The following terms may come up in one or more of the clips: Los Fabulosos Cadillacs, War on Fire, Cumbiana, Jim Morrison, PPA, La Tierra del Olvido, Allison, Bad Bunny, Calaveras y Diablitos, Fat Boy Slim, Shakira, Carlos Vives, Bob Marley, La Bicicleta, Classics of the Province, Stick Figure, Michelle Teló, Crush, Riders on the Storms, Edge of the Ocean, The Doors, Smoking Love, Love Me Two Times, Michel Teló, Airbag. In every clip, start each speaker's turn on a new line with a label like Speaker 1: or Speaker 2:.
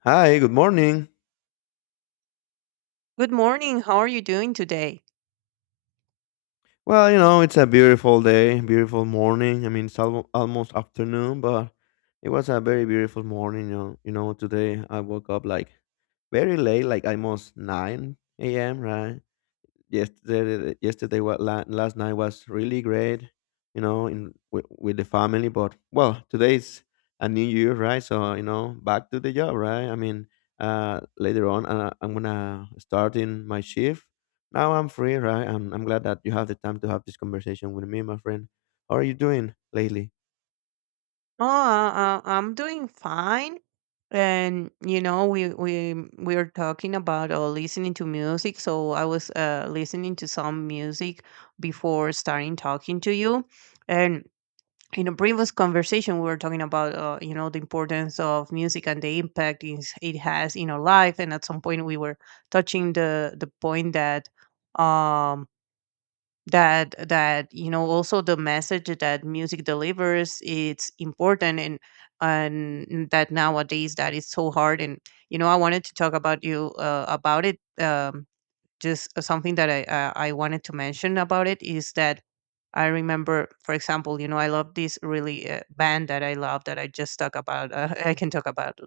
Speaker 1: Hi, good morning.
Speaker 2: Good morning. How are you doing today?
Speaker 1: Well, you know, it's a beautiful day, beautiful morning. I mean, it's almost afternoon, but it was a very beautiful morning. Today I woke up like very late, like almost 9 a.m., right? yesterday yesterday was last night was really great you know with the family. But well, today's a new year, right? So you know, back to the job. Right, I mean, later on I'm gonna start in my shift. Now I'm free, right? I'm glad that you have the time to have this conversation with me, my friend. How are you doing lately?
Speaker 2: Oh, I'm doing fine. And you know, we are talking about listening to music. So I was listening to some music before starting talking to you. And in a previous conversation, we were talking about you know the importance of music and the it has in our life. And at some point, we were touching the point that um that you know also the message that music delivers it's important and that nowadays that is so hard and you know I wanted to talk about you about it just something that I wanted to mention about it is that I remember, for example, you know, I love this really band that I love that I just talk about. I can talk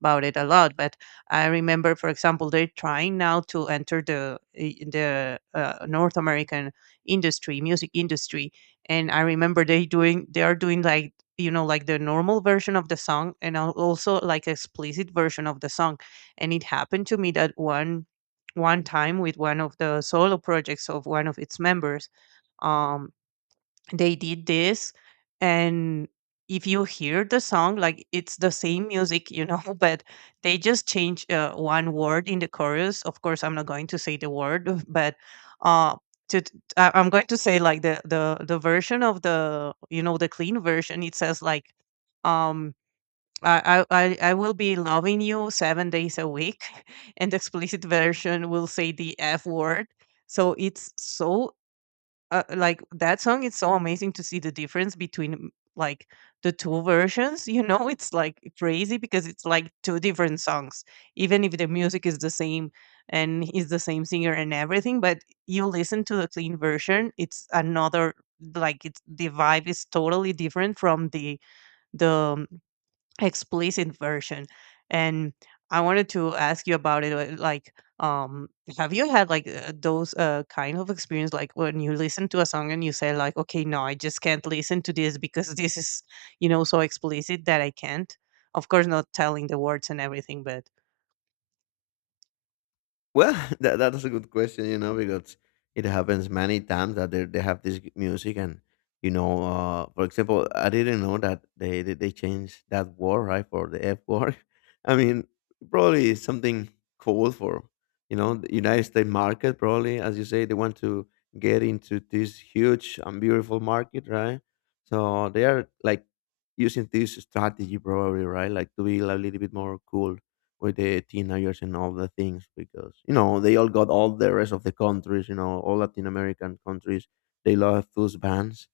Speaker 2: about it a lot, but I remember, for example, they're trying now to enter the North American industry, music industry, and I remember they are doing like you know like the normal version of the song and also like explicit version of the song, and it happened to me that one time with one of the solo projects of one of its members. Um, they did this, and if you hear the song, like it's the same music, you know, but they just change one word in the chorus. Of course, I'm not going to say the word, but uh, I'm going to say like the version of the you know the clean version. It says like um I will be loving you 7 days a week, and the explicit version will say the F word. So it's so like that song. It's so amazing to see the difference between like the two versions. You know, it's like crazy because it's like two different songs, even if the music is the same and is the same singer and everything. But you listen to the clean version, it's another like it's the vibe is totally different from the explicit version. And I wanted to ask you about it um have you had like those kind of experience, like when you listen to a song and you say like, okay, no, I just can't listen to this because this is you know so explicit that I can't, of course not telling the words and everything but
Speaker 1: Well, That's a good question, you know, because it happens many times that they have this music. And you know, for example, I didn't know that they changed that word, right, for the F word. I mean, probably it's something cool for, you know, the United States market. Probably, as you say, they want to get into this huge and beautiful market, right? So they are like using this strategy, probably, right? Like to be a little bit more cool with the teenagers and all the things, because you know, they all got, all the rest of the countries, you know, all Latin American countries, they love those bands.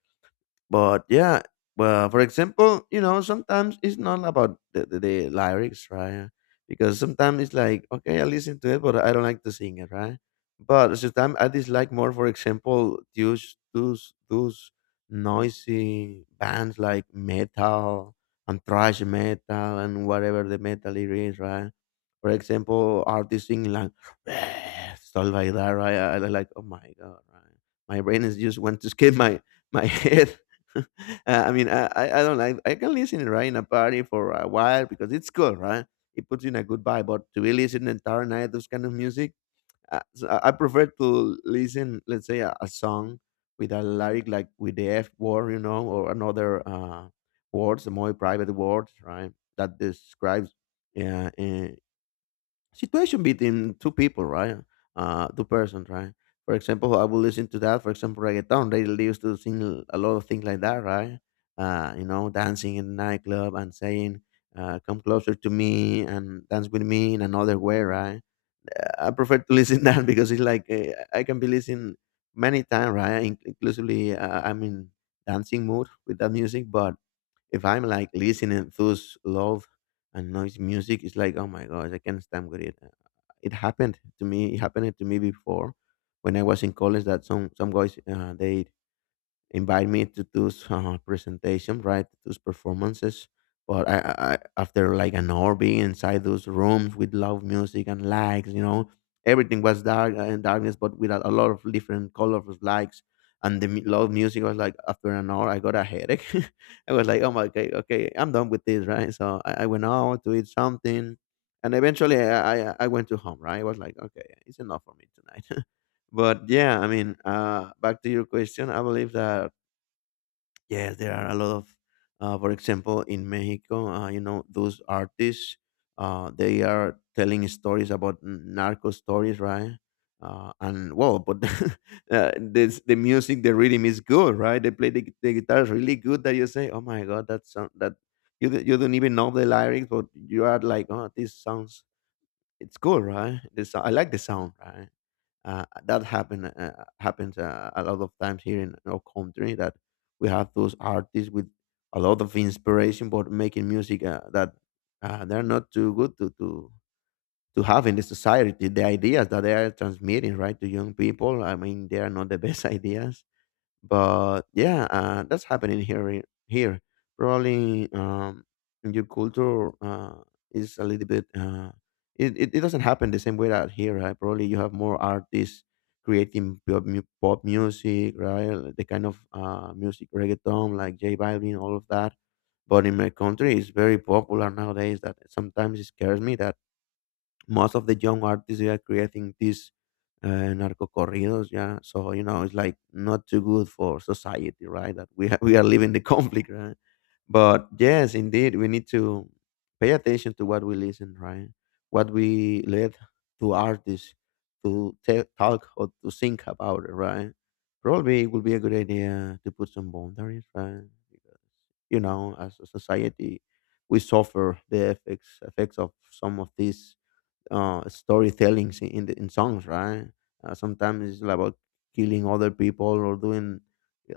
Speaker 1: But yeah, well, for example, you know, sometimes it's not about the lyrics, right? Because sometimes it's like, okay, I listen to it, but I don't like to sing it, right? But sometimes I dislike more, for example, those noisy bands like metal and thrash metal and whatever the metal it is, right? For example, artists singing like stuff like that, right? I like, oh my god, right? My brain is just want to skip my head. I mean, I don't like, I can listen it right in a party for a while because it's cool, right? It puts you in a good vibe, but to be listening the entire night, those kind of music, so I prefer to listen, let's say, a song with a lyric like with the F word, you know, or another words, more private words, right? That describes uh, uh, situation between two people, right? Two persons, right? For example, I will listen to that. For example, reggaeton. They used to sing a lot of things like that, right? You know, dancing in nightclub and saying, "Come closer to me" and dance with me in another way, right? I prefer to listen that, because it's like I can be listening many times, right? Inclusively, I'm in dancing mood with that music. But if I'm like listening to those loud and noise music, it's like, oh my gosh, I can't stand with it. It happened to me. It happened to me before when I was in college, that some guys they invite me to those presentation, right? Those performances. But after like an hour being inside those rooms with loud music and lights, you know, everything was dark and darkness, but with a lot of different colorful lights. And the loud music was like, after an hour, I got a headache. I was like, oh my, okay, okay, I'm done with this, right? So I went out to eat something, and eventually I went to home, right? I was like, okay, it's enough for me tonight. But yeah, I mean, back to your question, I believe that yes, there are a lot of, for example, in Mexico, you know, those artists, they are telling stories about narco stories, right? And well, but this the music, the rhythm is good, right? They play the, the guitars really good. That you say, oh my god, that sound, that you you don't even know the lyrics, but you are like, oh, this sounds, it's cool, right? This, I like the sound, right? That happens a lot of times here in our country, that we have those artists with a lot of inspiration, but making music that they're not too good to have in the society. The ideas that they are transmitting, right, to young people, I mean, they are not the best ideas. But yeah, that's happening here. Here, probably in your culture is a little bit. It it doesn't happen the same way out here, right? Probably you have more artists creating pop, pop music, right? Like, the kind of music reggaeton like J Balvin, all of that. But in my country, it's very popular nowadays, that sometimes it scares me that most of the young artists, they are creating these narco corridos. Yeah, so you know, it's like not too good for society, right? That we are living the conflict, right? But yes, indeed, we need to pay attention to what we listen, right? What we let to artists to talk or to think about, right? Probably it would be a good idea to put some boundaries, right? Because, you know, as a society, we suffer the effects of some of these storytellings in the, in songs, right? Sometimes it's about killing other people or doing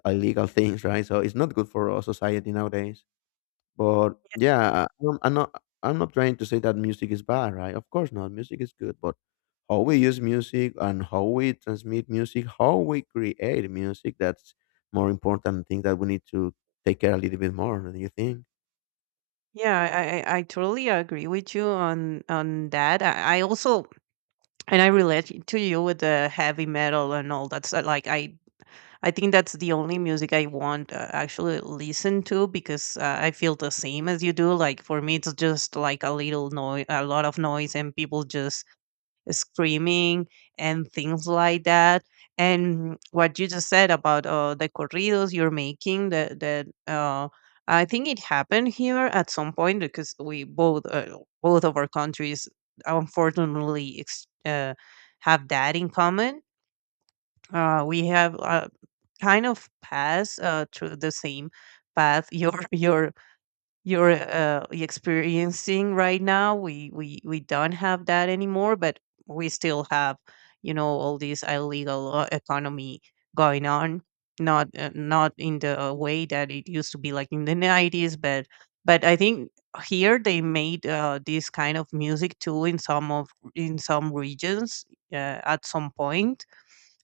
Speaker 1: illegal things, right? So it's not good for our society nowadays. But yeah, I'm not trying to say that music is bad, right? Of course not. Music is good, but how we use music and how we transmit music, how we create music, that's more important thing that we need to take care a little bit more. Do you think?
Speaker 2: yeah. I totally agree with you on I also. And I relate to you with the heavy metal and all that. I think that's the only music I want actually listen to because I feel the same as you do. Like for me, it's just like a little noise, a lot of noise, and people just screaming and things like that. And what you just said about the corridos you're making, that that I think it happened here at some point because we both both of our countries unfortunately have that in common. We have kind of passed through the same path. Your your you're experiencing right now. We don't have that anymore, but we still have you know all this illegal economy going on, not in the way that it used to be like in the 90s. But I think here they made this kind of music too in some of in some regions at some point.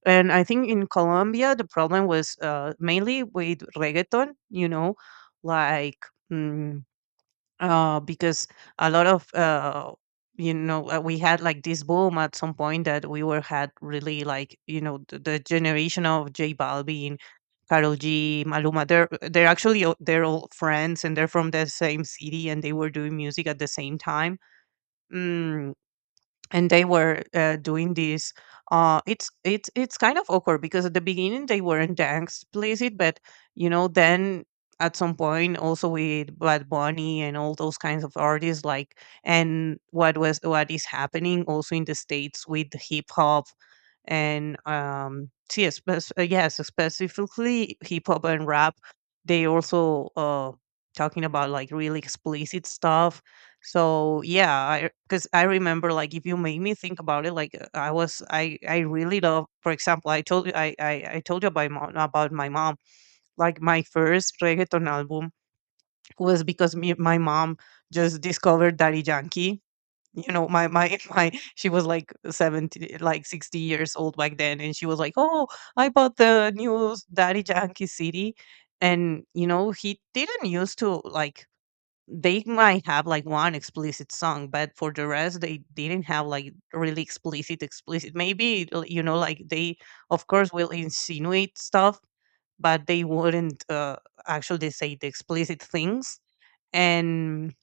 Speaker 2: And I think in Colombia the problem was mainly with reggaeton, you know, like mm, because a lot of you know we had like this boom at some point that we were had really, like, you know, the generation of J Balvin, Karol G, Maluma. They're actually all- they're all friends, and they're from the same city, and they were doing music at the same time. Mm, and they were doing this. It's kind of awkward because at the beginning they weren't explicit, but you know then at some point also with Bad Bunny and all those kinds of artists like, and what is happening also in the states with hip hop and see yes, yes, specifically hip hop and rap, they also talking about like really explicit stuff. So yeah, because I remember like if you make me think about it, like I was I really love. For example, I told you about my mom, about my mom. Like my first reggaeton album was because me my mom just discovered Daddy Yankee. You know, my my, she was like 70, like 60 years old back then, and she was like, "Oh, I bought the new Daddy Yankee CD," and you know he didn't used to like, they might have like one explicit song, but for the rest, they didn't have like really explicit, explicit. You know, like they, of course, will insinuate stuff, but they wouldn't actually say the explicit things. And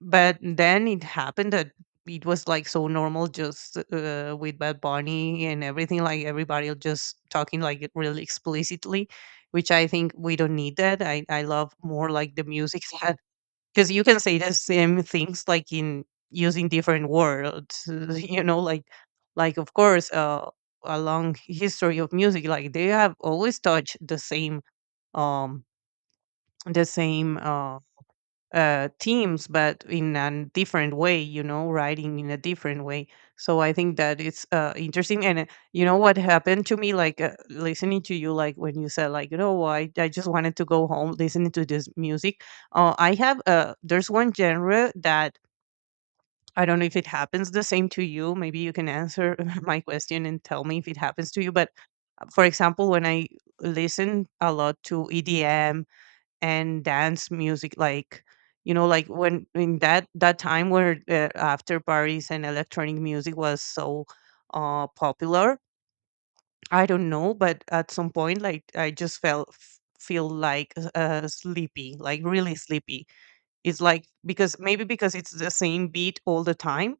Speaker 2: but then it happened that it was like so normal, just with Bad Bunny and everything, like everybody just talking like really explicitly, which I think we don't need that. I love more like the music because you can say the same things like in using different words you know like of course a long history of music like they have always touched the same um the same uh teams, but in a different way, you know, writing in a different way. So I think that it's interesting. And you know what happened to me, like listening to you, like when you said, like, you know, I just wanted to go home listening to this music. I have, there's one genre that I don't know if it happens the same to you. Maybe you can answer my question and tell me if it happens to you. But for example, when I listen a lot to EDM and dance music like, you know, like when in that time where after parties and electronic music was so popular, I don't know, but at some point like I just feel like sleepy, like really sleepy. It's like because maybe because it's the same beat all the time,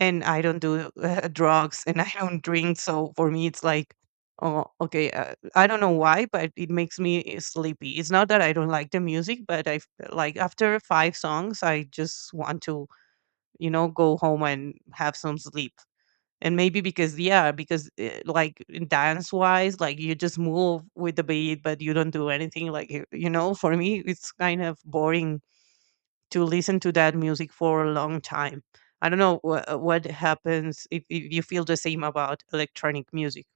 Speaker 2: and I don't do drugs, and I don't drink. So for me, it's like, oh, okay. I don't know why, but it makes me sleepy. It's not that I don't like the music, but like after five songs, I just want to, you know, go home and have some sleep. And maybe because yeah, because like dance wise, like you just move with the beat, but you don't do anything. Like you know, for me, it's kind of boring to listen to that music for a long time. I don't know what happens if you feel the same about electronic music.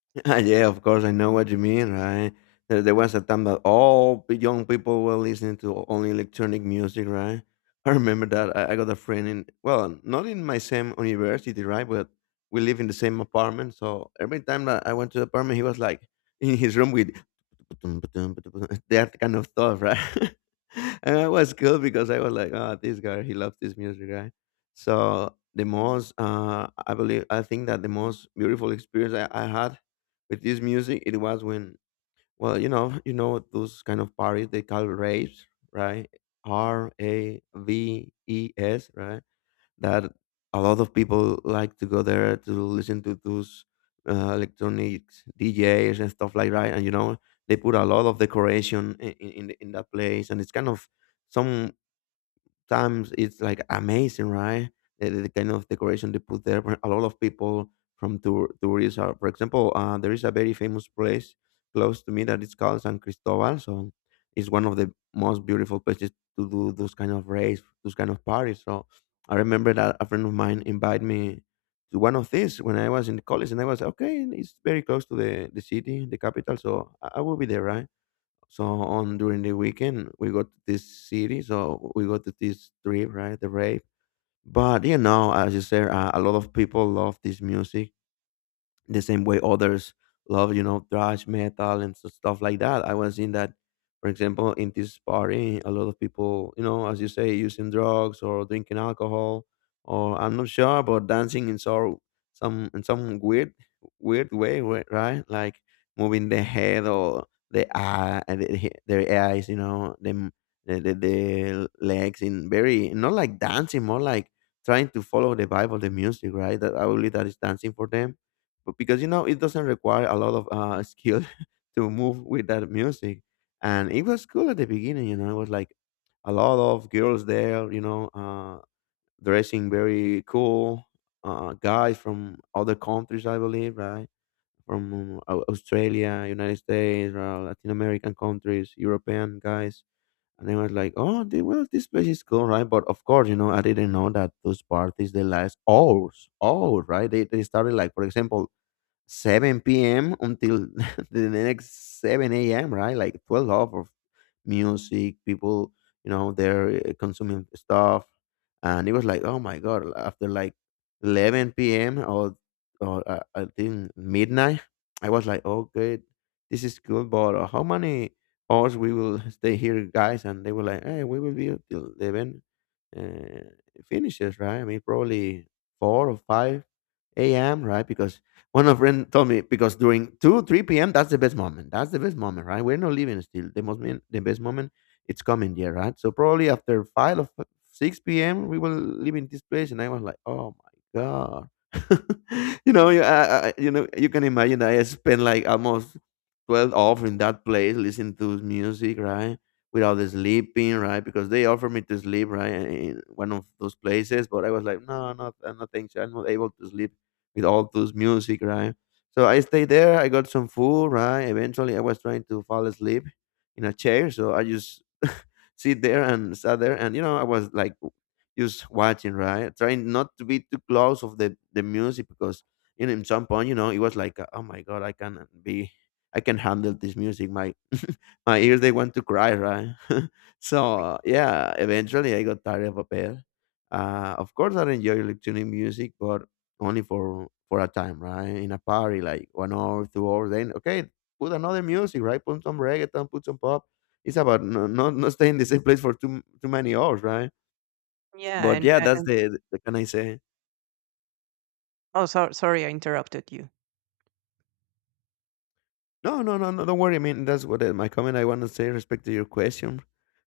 Speaker 1: Ah, yeah, of course, I know what you mean, right? There was a time that all young people were listening to only electronic music, right? I remember that. I got a friend in, well, not in my same university, right? But we live in the same apartment. So every time that I went to the apartment, he was like in his room with that kind of stuff, right? And I was cool because I was like, oh, this guy, he loves this music, right? So the most, I think that the most beautiful experience I had with this music, it was when, well, you know, those kind of parties they call raves, right? R A V E S, right? That a lot of people like to go there to listen to those electronic djs and stuff like that. And you know, they put a lot of decoration in in that place, and it's kind of some times it's like amazing, right? The kind of decoration they put there, where a lot of people from tourists are. For example, there is a very famous place close to me that is called San Cristobal. So it's one of the most beautiful places to do those kind of race, those kind of parties. So I remember that a friend of mine invited me to one of these when I was in college, and I was like, okay. It's very close to the city, the capital, so I will be there, right? So on during the weekend, we go to this city, so we go to this trip, right? The rave. But you know, as you said, a lot of people love this music the same way others love, you know, thrash metal and stuff like that. I was in that, for example, in this party, a lot of people, you know, as you say, using drugs or drinking alcohol, or I'm not sure, but dancing in sort some in some weird way, right? Like moving the head or the eye, and the, their eyes, you know, them the legs in very not like dancing, more like trying to follow the vibe of the music, right? That I believe that is dancing for them. But because you know, it doesn't require a lot of skill to move with that music. And it was cool at the beginning, you know, it was like a lot of girls there, you know, dressing very cool, guys from other countries, I believe, right? From Australia, United States, Latin American countries, European guys. And they was like, oh, they, well this place is cool, right? But of course, you know, I didn't know that those parties they last hours, right? They started like, for example, 7 p.m. until the next 7 a.m., right? Like 12 hours of music, people, you know, they're consuming stuff. And it was like, oh my God, after like 11 p.m. or I think midnight. I was like, okay, this is good, but how many hours we will stay here, guys? And they were like, hey, we will be until 11 uh, finishes, right? I mean, probably 4 or 5 a.m., right? Because one of friend told me because during 2, 3 p.m. that's the best moment. That's the best moment, right? We're not leaving still. The best moment it's coming there, right? So probably after five or six p.m. we will leave in this place, and I was like, oh my god, you know, you know, you can imagine I spent like almost 12 off in that place listening to music, right? Without the sleeping, right? Because they offered me to sleep, right, in one of those places, but I was like, no, no, no, thanks. I'm not able to sleep with all those music, right? So I stayed there. I got some food, right? Eventually, I was trying to fall asleep in a chair, so I just sit there and sat there, and you know, I was like just watching, right? Trying not to be too close of the music because you know, in some point, you know, it was like, oh my god, I can be, I can handle this music. My my ears they want to cry, right? so yeah, eventually I got tired of a bit. Of course, I enjoy electronic music, but only for a time, right? In a party, like 1 hour, 2 hours, then okay, put another music, right? Put some reggaeton, put some pop. It's about no, not staying the same place for too many hours, right?
Speaker 2: Yeah,
Speaker 1: But yeah, that's the can I say?
Speaker 2: oh, so, sorry, I interrupted you.
Speaker 1: No, no, no, no. Don't worry. I mean, that's what my comment. I want to say respect to your question,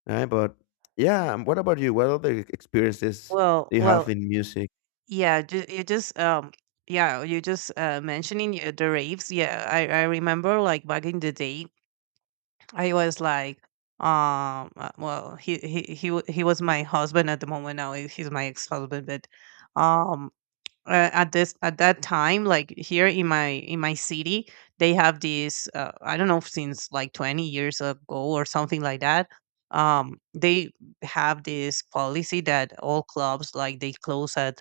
Speaker 1: right? But yeah, what about you? What other experiences
Speaker 2: Well,
Speaker 1: do you have
Speaker 2: well,
Speaker 1: in music?
Speaker 2: yeah, you just yeah, you just mentioning the raves. Yeah, I remember like back in the day, I was like, well, he was my husband at the moment. Now he's my ex husband. But um at this at that time, like, here in my city, they have these I don't know, since like 20 years ago or something like that. They have this policy that all clubs, like, they close at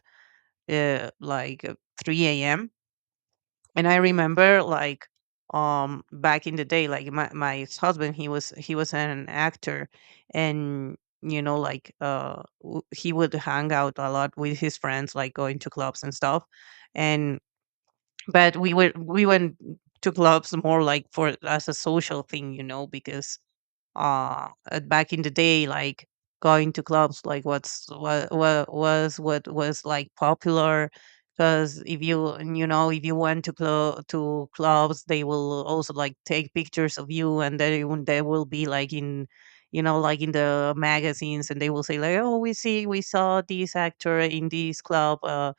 Speaker 2: uh, like uh, 3 a.m. And I remember, like, back in the day, like, my ex-husband, he was an actor, and, you know, like, he would hang out a lot with his friends, like, going to clubs and stuff. And but we went to clubs more like for, as a social thing, you know, because back in the day, like, going to clubs, like, what was, like, popular, because if you and, you know, if you went to clubs, they will also, like, take pictures of you, and they will be like in, you know, like, in the magazines, and they will say, like, oh, we saw this actor in this club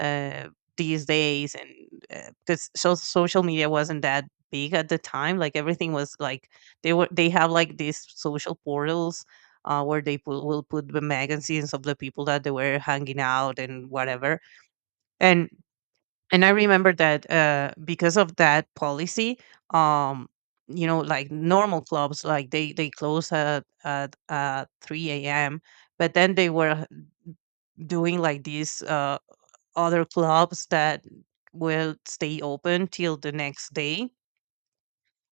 Speaker 2: uh these days. And because social media wasn't that big at the time, like, everything was like, they have like these social portals, where they will put the magazines of the people that they were hanging out and whatever. And and I remember that, because of that policy, um, you know, like, normal clubs, like, they close at 3 a.m. But then they were doing like these other clubs that will stay open till the next day.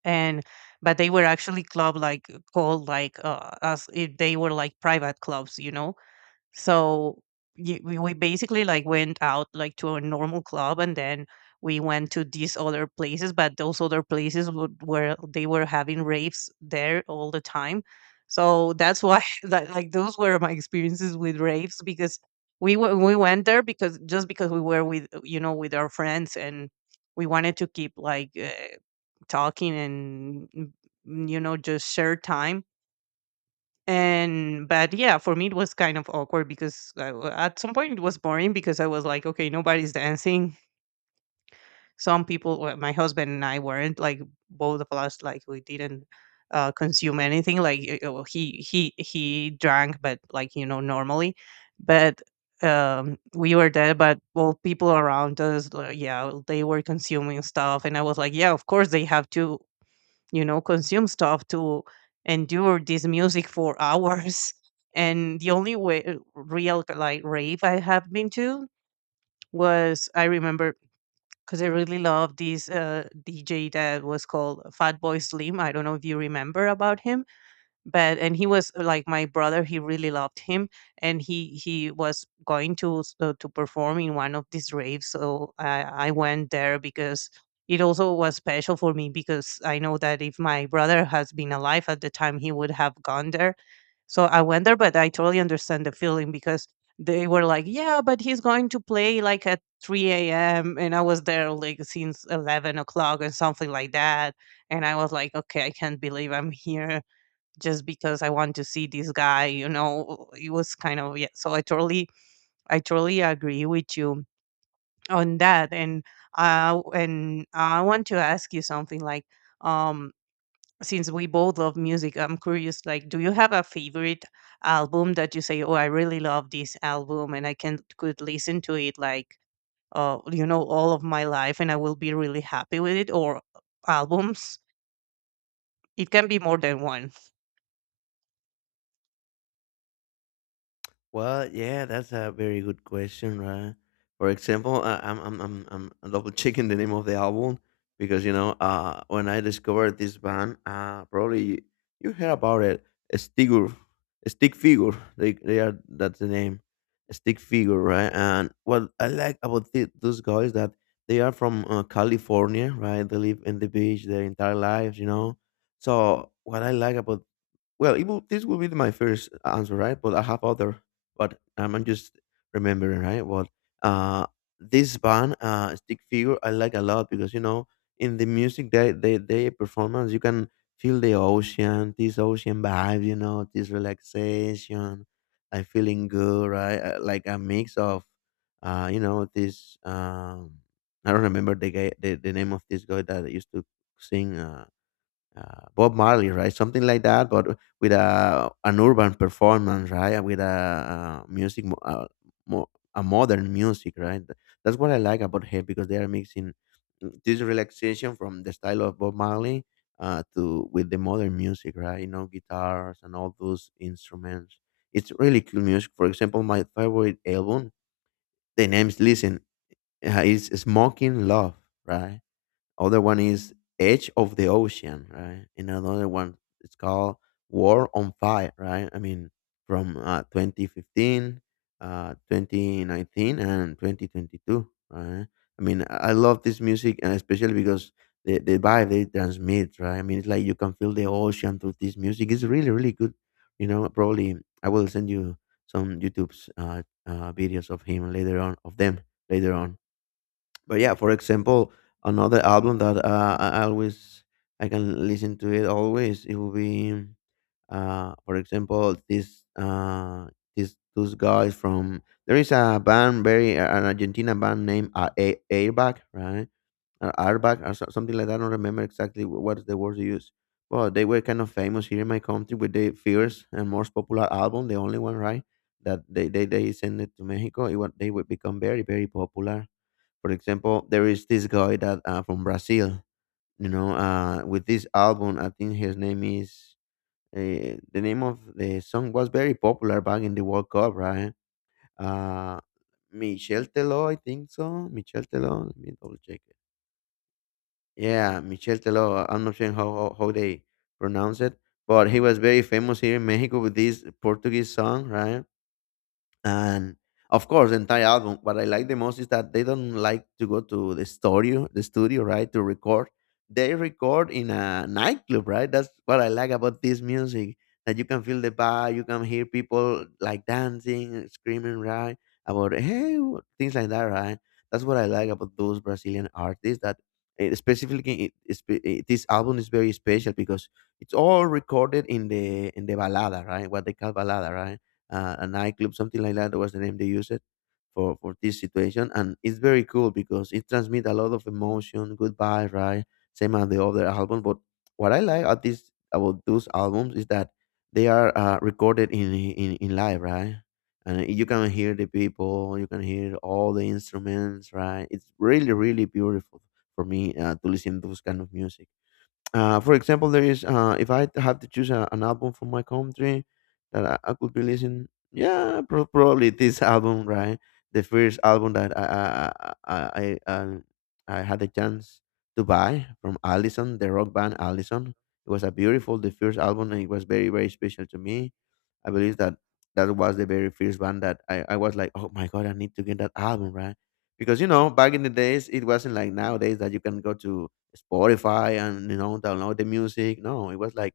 Speaker 2: And but they were actually club, like, called, like, as if they were, like, private clubs, you know. So we basically, like, went out, like, to a normal club, and then we went to these other places, but those other places would, where they were having raves there all the time. So that's why that, like, those were my experiences with raves, because we went there because, just because we were with, you know, with our friends, and we wanted to keep, like, talking, and you know, just share time. And but yeah, for me it was kind of awkward because at some point it was boring, because I was like, okay, nobody's dancing. Some people, well, my husband and I weren't like, both of us, like, we didn't consume anything. Like, well, he drank, but, like, you know, normally. But we were there, but, well, people around us, like, yeah, they were consuming stuff, and I was like, yeah, of course they have to, you know, consume stuff to endure this music for hours. And the only way, real, like, rave I have been to was, I remember, because I really loved this DJ that was called Fat Boy Slim. I don't know if you remember about him, but and he was like, my brother, he really loved him, and he was going to to perform in one of these raves, so I went there because it also was special for me because I know that if my brother has been alive at the time he would have gone there. So I went there, but I totally understand the feeling because they were like, yeah, but he's going to play like at 3 a.m. and I was there like since 11 o'clock and something like that, and I was like, okay, I can't believe I'm here just because I want to see this guy, you know. It was kind of, yeah. So I totally agree with you on that. And I want to ask you something, like, um since we both love music, I'm curious, like, do you have a favorite album that you say, "Oh, I really love this album and I can could listen to it like you know, all of my life and I will be really happy with it," or albums? It can be more than one.
Speaker 1: Well, yeah, that's a very good question, right? For example, I, I'm double checking the name of the album because you know, when I discovered this band, probably you heard about it, Stigur, Stick Figure. They are that's the name, a Stick Figure, right? And what I like about those guys that they are from California, right? They live in the beach their entire lives, you know. So what I like about well, it will, this will be my first answer, right? But I have other, but I'm just remembering, right? Well, uh, this band, Stick Figure, I like a lot because you know, in the music they performance, you can feel the ocean, this ocean vibe, you know, this relaxation, like feeling good, right? Like a mix of, you know, this I don't remember the guy, the name of this guy that used to sing. Bob Marley, right? Something like that, but with a an urban performance, right? With a, music, mo- a modern music, right? That's what I like about hip because they are mixing this relaxation from the style of Bob Marley to with the modern music, right? You know, guitars and all those instruments. It's really cool music. For example, my favorite album, the name's Listen, is Smoking Love, right? Other one is Edge of the Ocean, right? And another one it's called War on Fire, right? I mean, from 2015, 2019, and 2022, right? I mean, I love this music, and especially because the vibe they transmit, right? I mean, it's like you can feel the ocean through this music. It's really, really good. You know, probably I will send you some YouTube's videos of him later on, of them later on. But yeah, for example, another album that I always I can listen to it always. It will be, for example, this those guys from there is a band very an Argentina band named Airbag, right? Or Airbag or something like that. I don't remember exactly what is the word they use. But they were kind of famous here in my country with their first and most popular album, the only one, right? That they sent it to Mexico. It, was they would become very very popular for example, there is this guy that from Brazil, you know, with this album. I think his name is the name of the song was very popular back in the World Cup, right? Uh, Michel Teló, I think so. Michel Teló. Let me double check it. Yeah, Michel Teló. I'm not sure how they pronounce it, but he was very famous here in Mexico with this Portuguese song, right? And of course the entire album what I like the most is that they don't like to go to the studio right to record. They record in a nightclub, right? That's what I like about this music, that you can feel the vibe. You can hear people like dancing, screaming, right? About hey things like that, right? That's what I like about those Brazilian artists that specifically it, it's be- eh, this album is very special because it's all recorded in the balada, right? What they call balada, right? A nightclub, something like that was the name they used it for this situation. And it's very cool because it transmits a lot of emotion, goodbye, right? Same as the other album. But what I like at this about those albums is that they are recorded in live, right? And you can hear the people, you can hear all the instruments, right? It's really, really beautiful for me to listen to those kind of music. For example, there is if I have to choose a, an album from my country that I could be listening, yeah, probably this album, right? The first album that I I I, um, I had the chance to buy from Allison, the rock band Allison. It was a beautiful, the first album, and it was very very special to me. I believe that was the very first one that I was like, oh my god, I need to get that album, right? Because you know, back in the days, it wasn't like nowadays that you can go to Spotify and you know download the music. No, it was like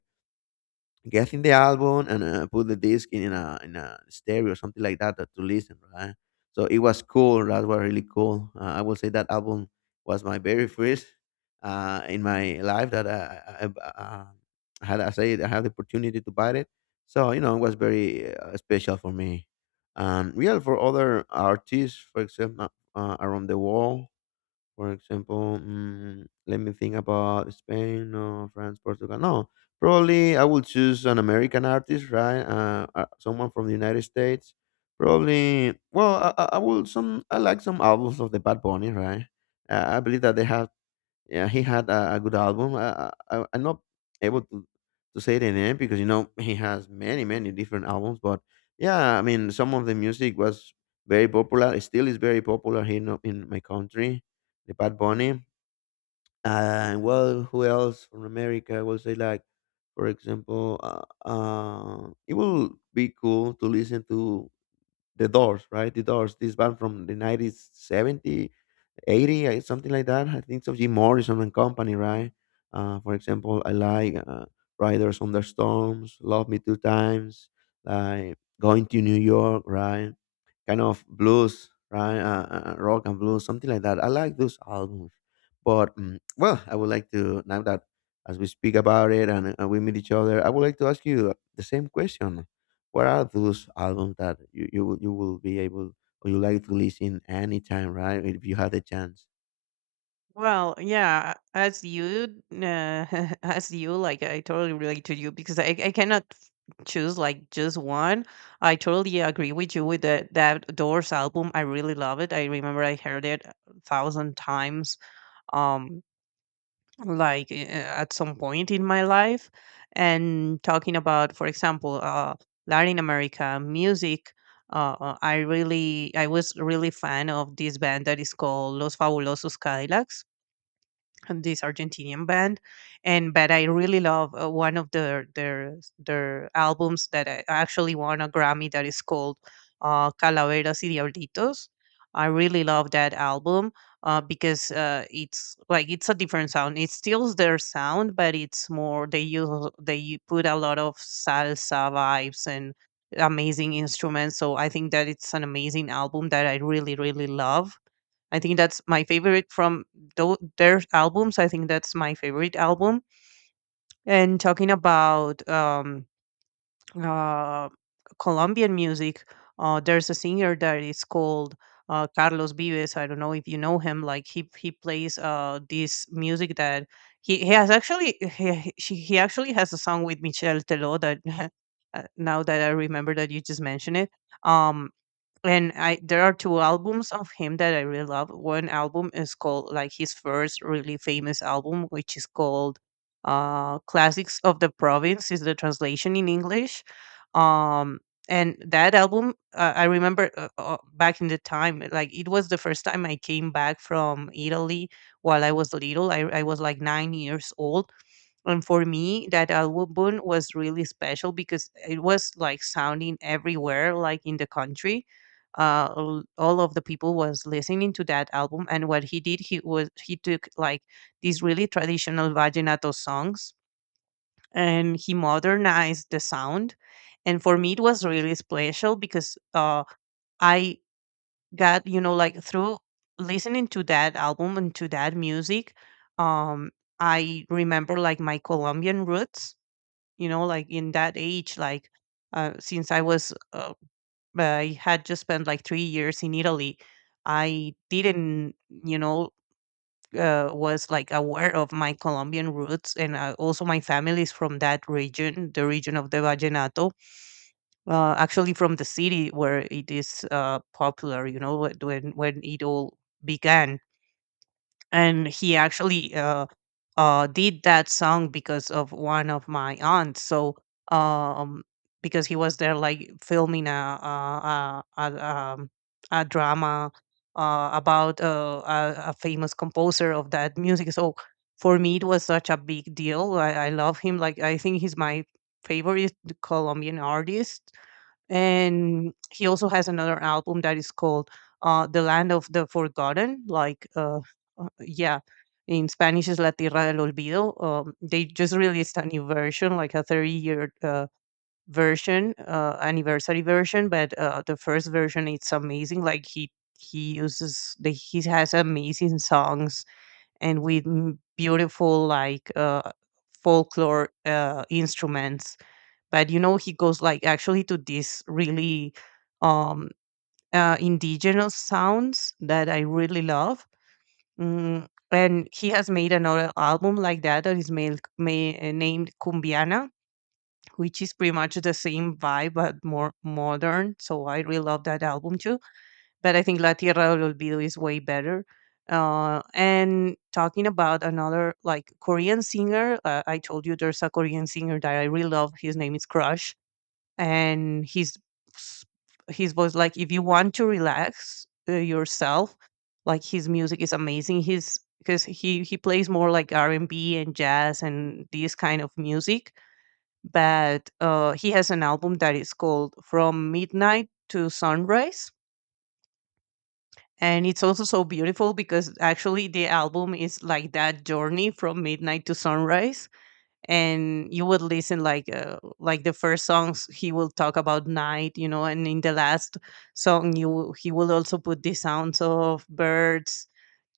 Speaker 1: getting the album and put the disc in a stereo or something like that to listen, right? So it was cool. That was really cool. I will say that album was my very first in my life that I had. I said I had the opportunity to buy it. So you know, it was very special for me. Real for other artists, for example, around the world for example, let me think about Spain no, France, Portugal. No, probably I will choose an American artist, right? Someone from the United States. Probably. Well, I will some. I like some albums of the Bad Bunny, right? I believe that they have yeah, he had a good album. I'm not able to say the name because you know he has many many different albums. But yeah, I mean some of the music was very popular. It still is very popular here in my country. The Bad Bunny. And well, who else from America? I will say like, for example, it will be cool to listen to the Doors, right? The Doors, this band from the 90s, 70 80, something like that. I think it's of Jim Morrison and company, right? For example, I like Riders on the Storms, Love Me Two Times, like Going to New York, right? Kind of blues, right? Rock and blues, something like that. I like those albums. But well, I would like to now that as we speak about it and we meet each other, I would like to ask you the same question. What are those albums that you will be able or you like to listen anytime, right? If you have the chance.
Speaker 2: Well, yeah, as you, like, I totally relate to you because I cannot choose, like, just one. I totally agree with you with the that Doors album. I really love it. I remember I heard it a thousand times, um, like, at some point in my life. And talking about, for example, Latin America music. I was really fan of this band that is called Los Fabulosos Cadillacs, and this Argentinian band. And but I really love one of their albums that I actually won a Grammy, that is called Calaveras y Diablitos. I really love that album, because it's like, it's a different sound. It's still their sound, but it's more, they put a lot of salsa vibes and amazing instruments. So I think that it's an amazing album that I really really love. I think that's my favorite from their albums. I think that's my favorite album. And talking about uh, Colombian music. There's a singer that is called Carlos Vives. I don't know if you know him. Like, he plays this music that he has actually he she- he actually has a song with Michelle Teló that now that I remember that you just mentioned it. Um, and I there are two albums of him that I really love. One album is called, like, his first really famous album, which is called "Classics of the Province" is the translation in English. Um, and that album, I remember, back in the time, like, it was the first time I came back from Italy while I was little. I was like 9 years old, and for me, that album was really special because it was like, sounding everywhere, like, in the country. All of the people was listening to that album, and what he did, he was, he took like these really traditional vallenato songs, and he modernized the sound. And for me, it was really special because I got, you know, like, through listening to that album and to that music, um, I remember, like, my Colombian roots, you know, like, in that age, like, since I was I had just spent like 3 years in Italy. I didn't, you know, was like aware of my Colombian roots, and also my family is from that region, the region of the vallenato, actually from the city where it is popular, you know, when it all began. And he actually did that song because of one of my aunts. So, um, because he was there, like, filming a drama about a famous composer of that music. So for me, it was such a big deal. I love him. Like, I think he's my favorite Colombian artist, and he also has another album that is called "The Land of the Forgotten." Like, yeah, in Spanish is "La Tierra del Olvido." They just released a new version, like a 30-year anniversary version. But the first version, it's amazing. Like, he uses he has amazing songs and with beautiful, like, folklore instruments, but, you know, he goes, like, actually to these really um indigenous sounds that I really love. And he has made another album like that, that is named cumbiana, which is pretty much the same vibe but more modern, so I really love that album too. But I think La Tierra del Olvido is way better. And talking about another, like, Korean singer, I told you there's a Korean singer that I really love. His name is Crush, and s- his voice, like, if you want to relax yourself, like, his music is amazing. He's Because he plays more like r&b and B and jazz and this kind of music, but he has an album that is called From Midnight to Sunrise, and it's also so beautiful because actually the album is like that journey from midnight to sunrise, and you would listen, like, like, the first songs he will talk about night, you know, and in the last song he will also put the sounds of birds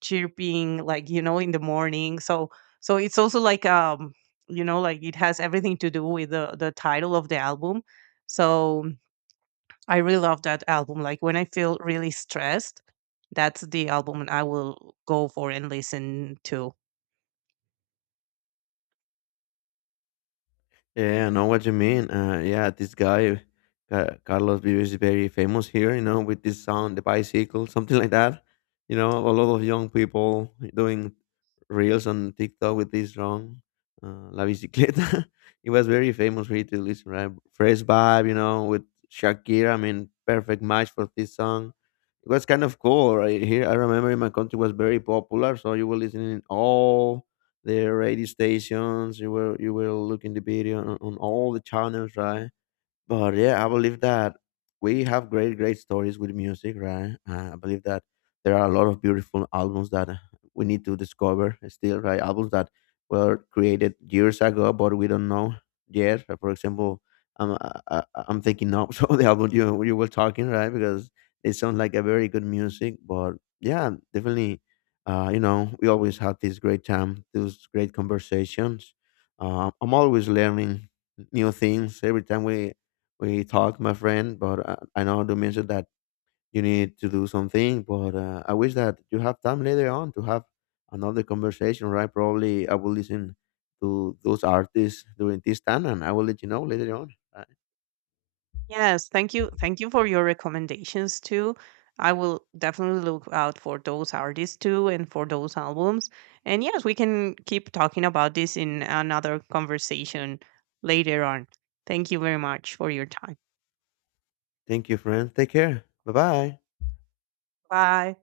Speaker 2: chirping, like, you know, in the morning. So so it's also like, you know, like, it has everything to do with the title of the album. So I really love that album. Like, when I feel really stressed, that's the album I will go for and listen to.
Speaker 1: Yeah, I know what you mean. Yeah, this guy, Carlos Vives, is very famous here, you know, with this sound, the bicycle, something like that. You know, a lot of young people doing reels on TikTok with this song, La Bicicleta. it was very famous for you to listen, right? Fresh vibe, you know, with Shakira. I mean, perfect match for this song. It was kind of cool, right? Here, I remember in my country was very popular, so you were listening all the radio stations. You were looking the video on all the channels, right? But yeah, I believe that we have great, great stories with music, right? I believe that there are a lot of beautiful albums that we need to discover still, right? Albums that were created years ago, but we don't know yet. For example, I'm thinking now, so the album you were talking, right? Because it sounds like a very good music, but yeah, definitely. You know, we always have this great time, those great conversations. I'm always learning new things every time we talk, my friend. But I know you mentioned that you need to do something. But I wish that you have time later on to have another conversation, right? Probably I will listen to those artists during this time, and I will let you know later on.
Speaker 2: Yes, thank you. Thank you for your recommendations too. I will definitely look out for those artists too and for those albums. And yes, we can keep talking about this in another conversation later on. Thank you very much for your time.
Speaker 1: Thank you, friend. Take care. Bye bye.
Speaker 2: Bye.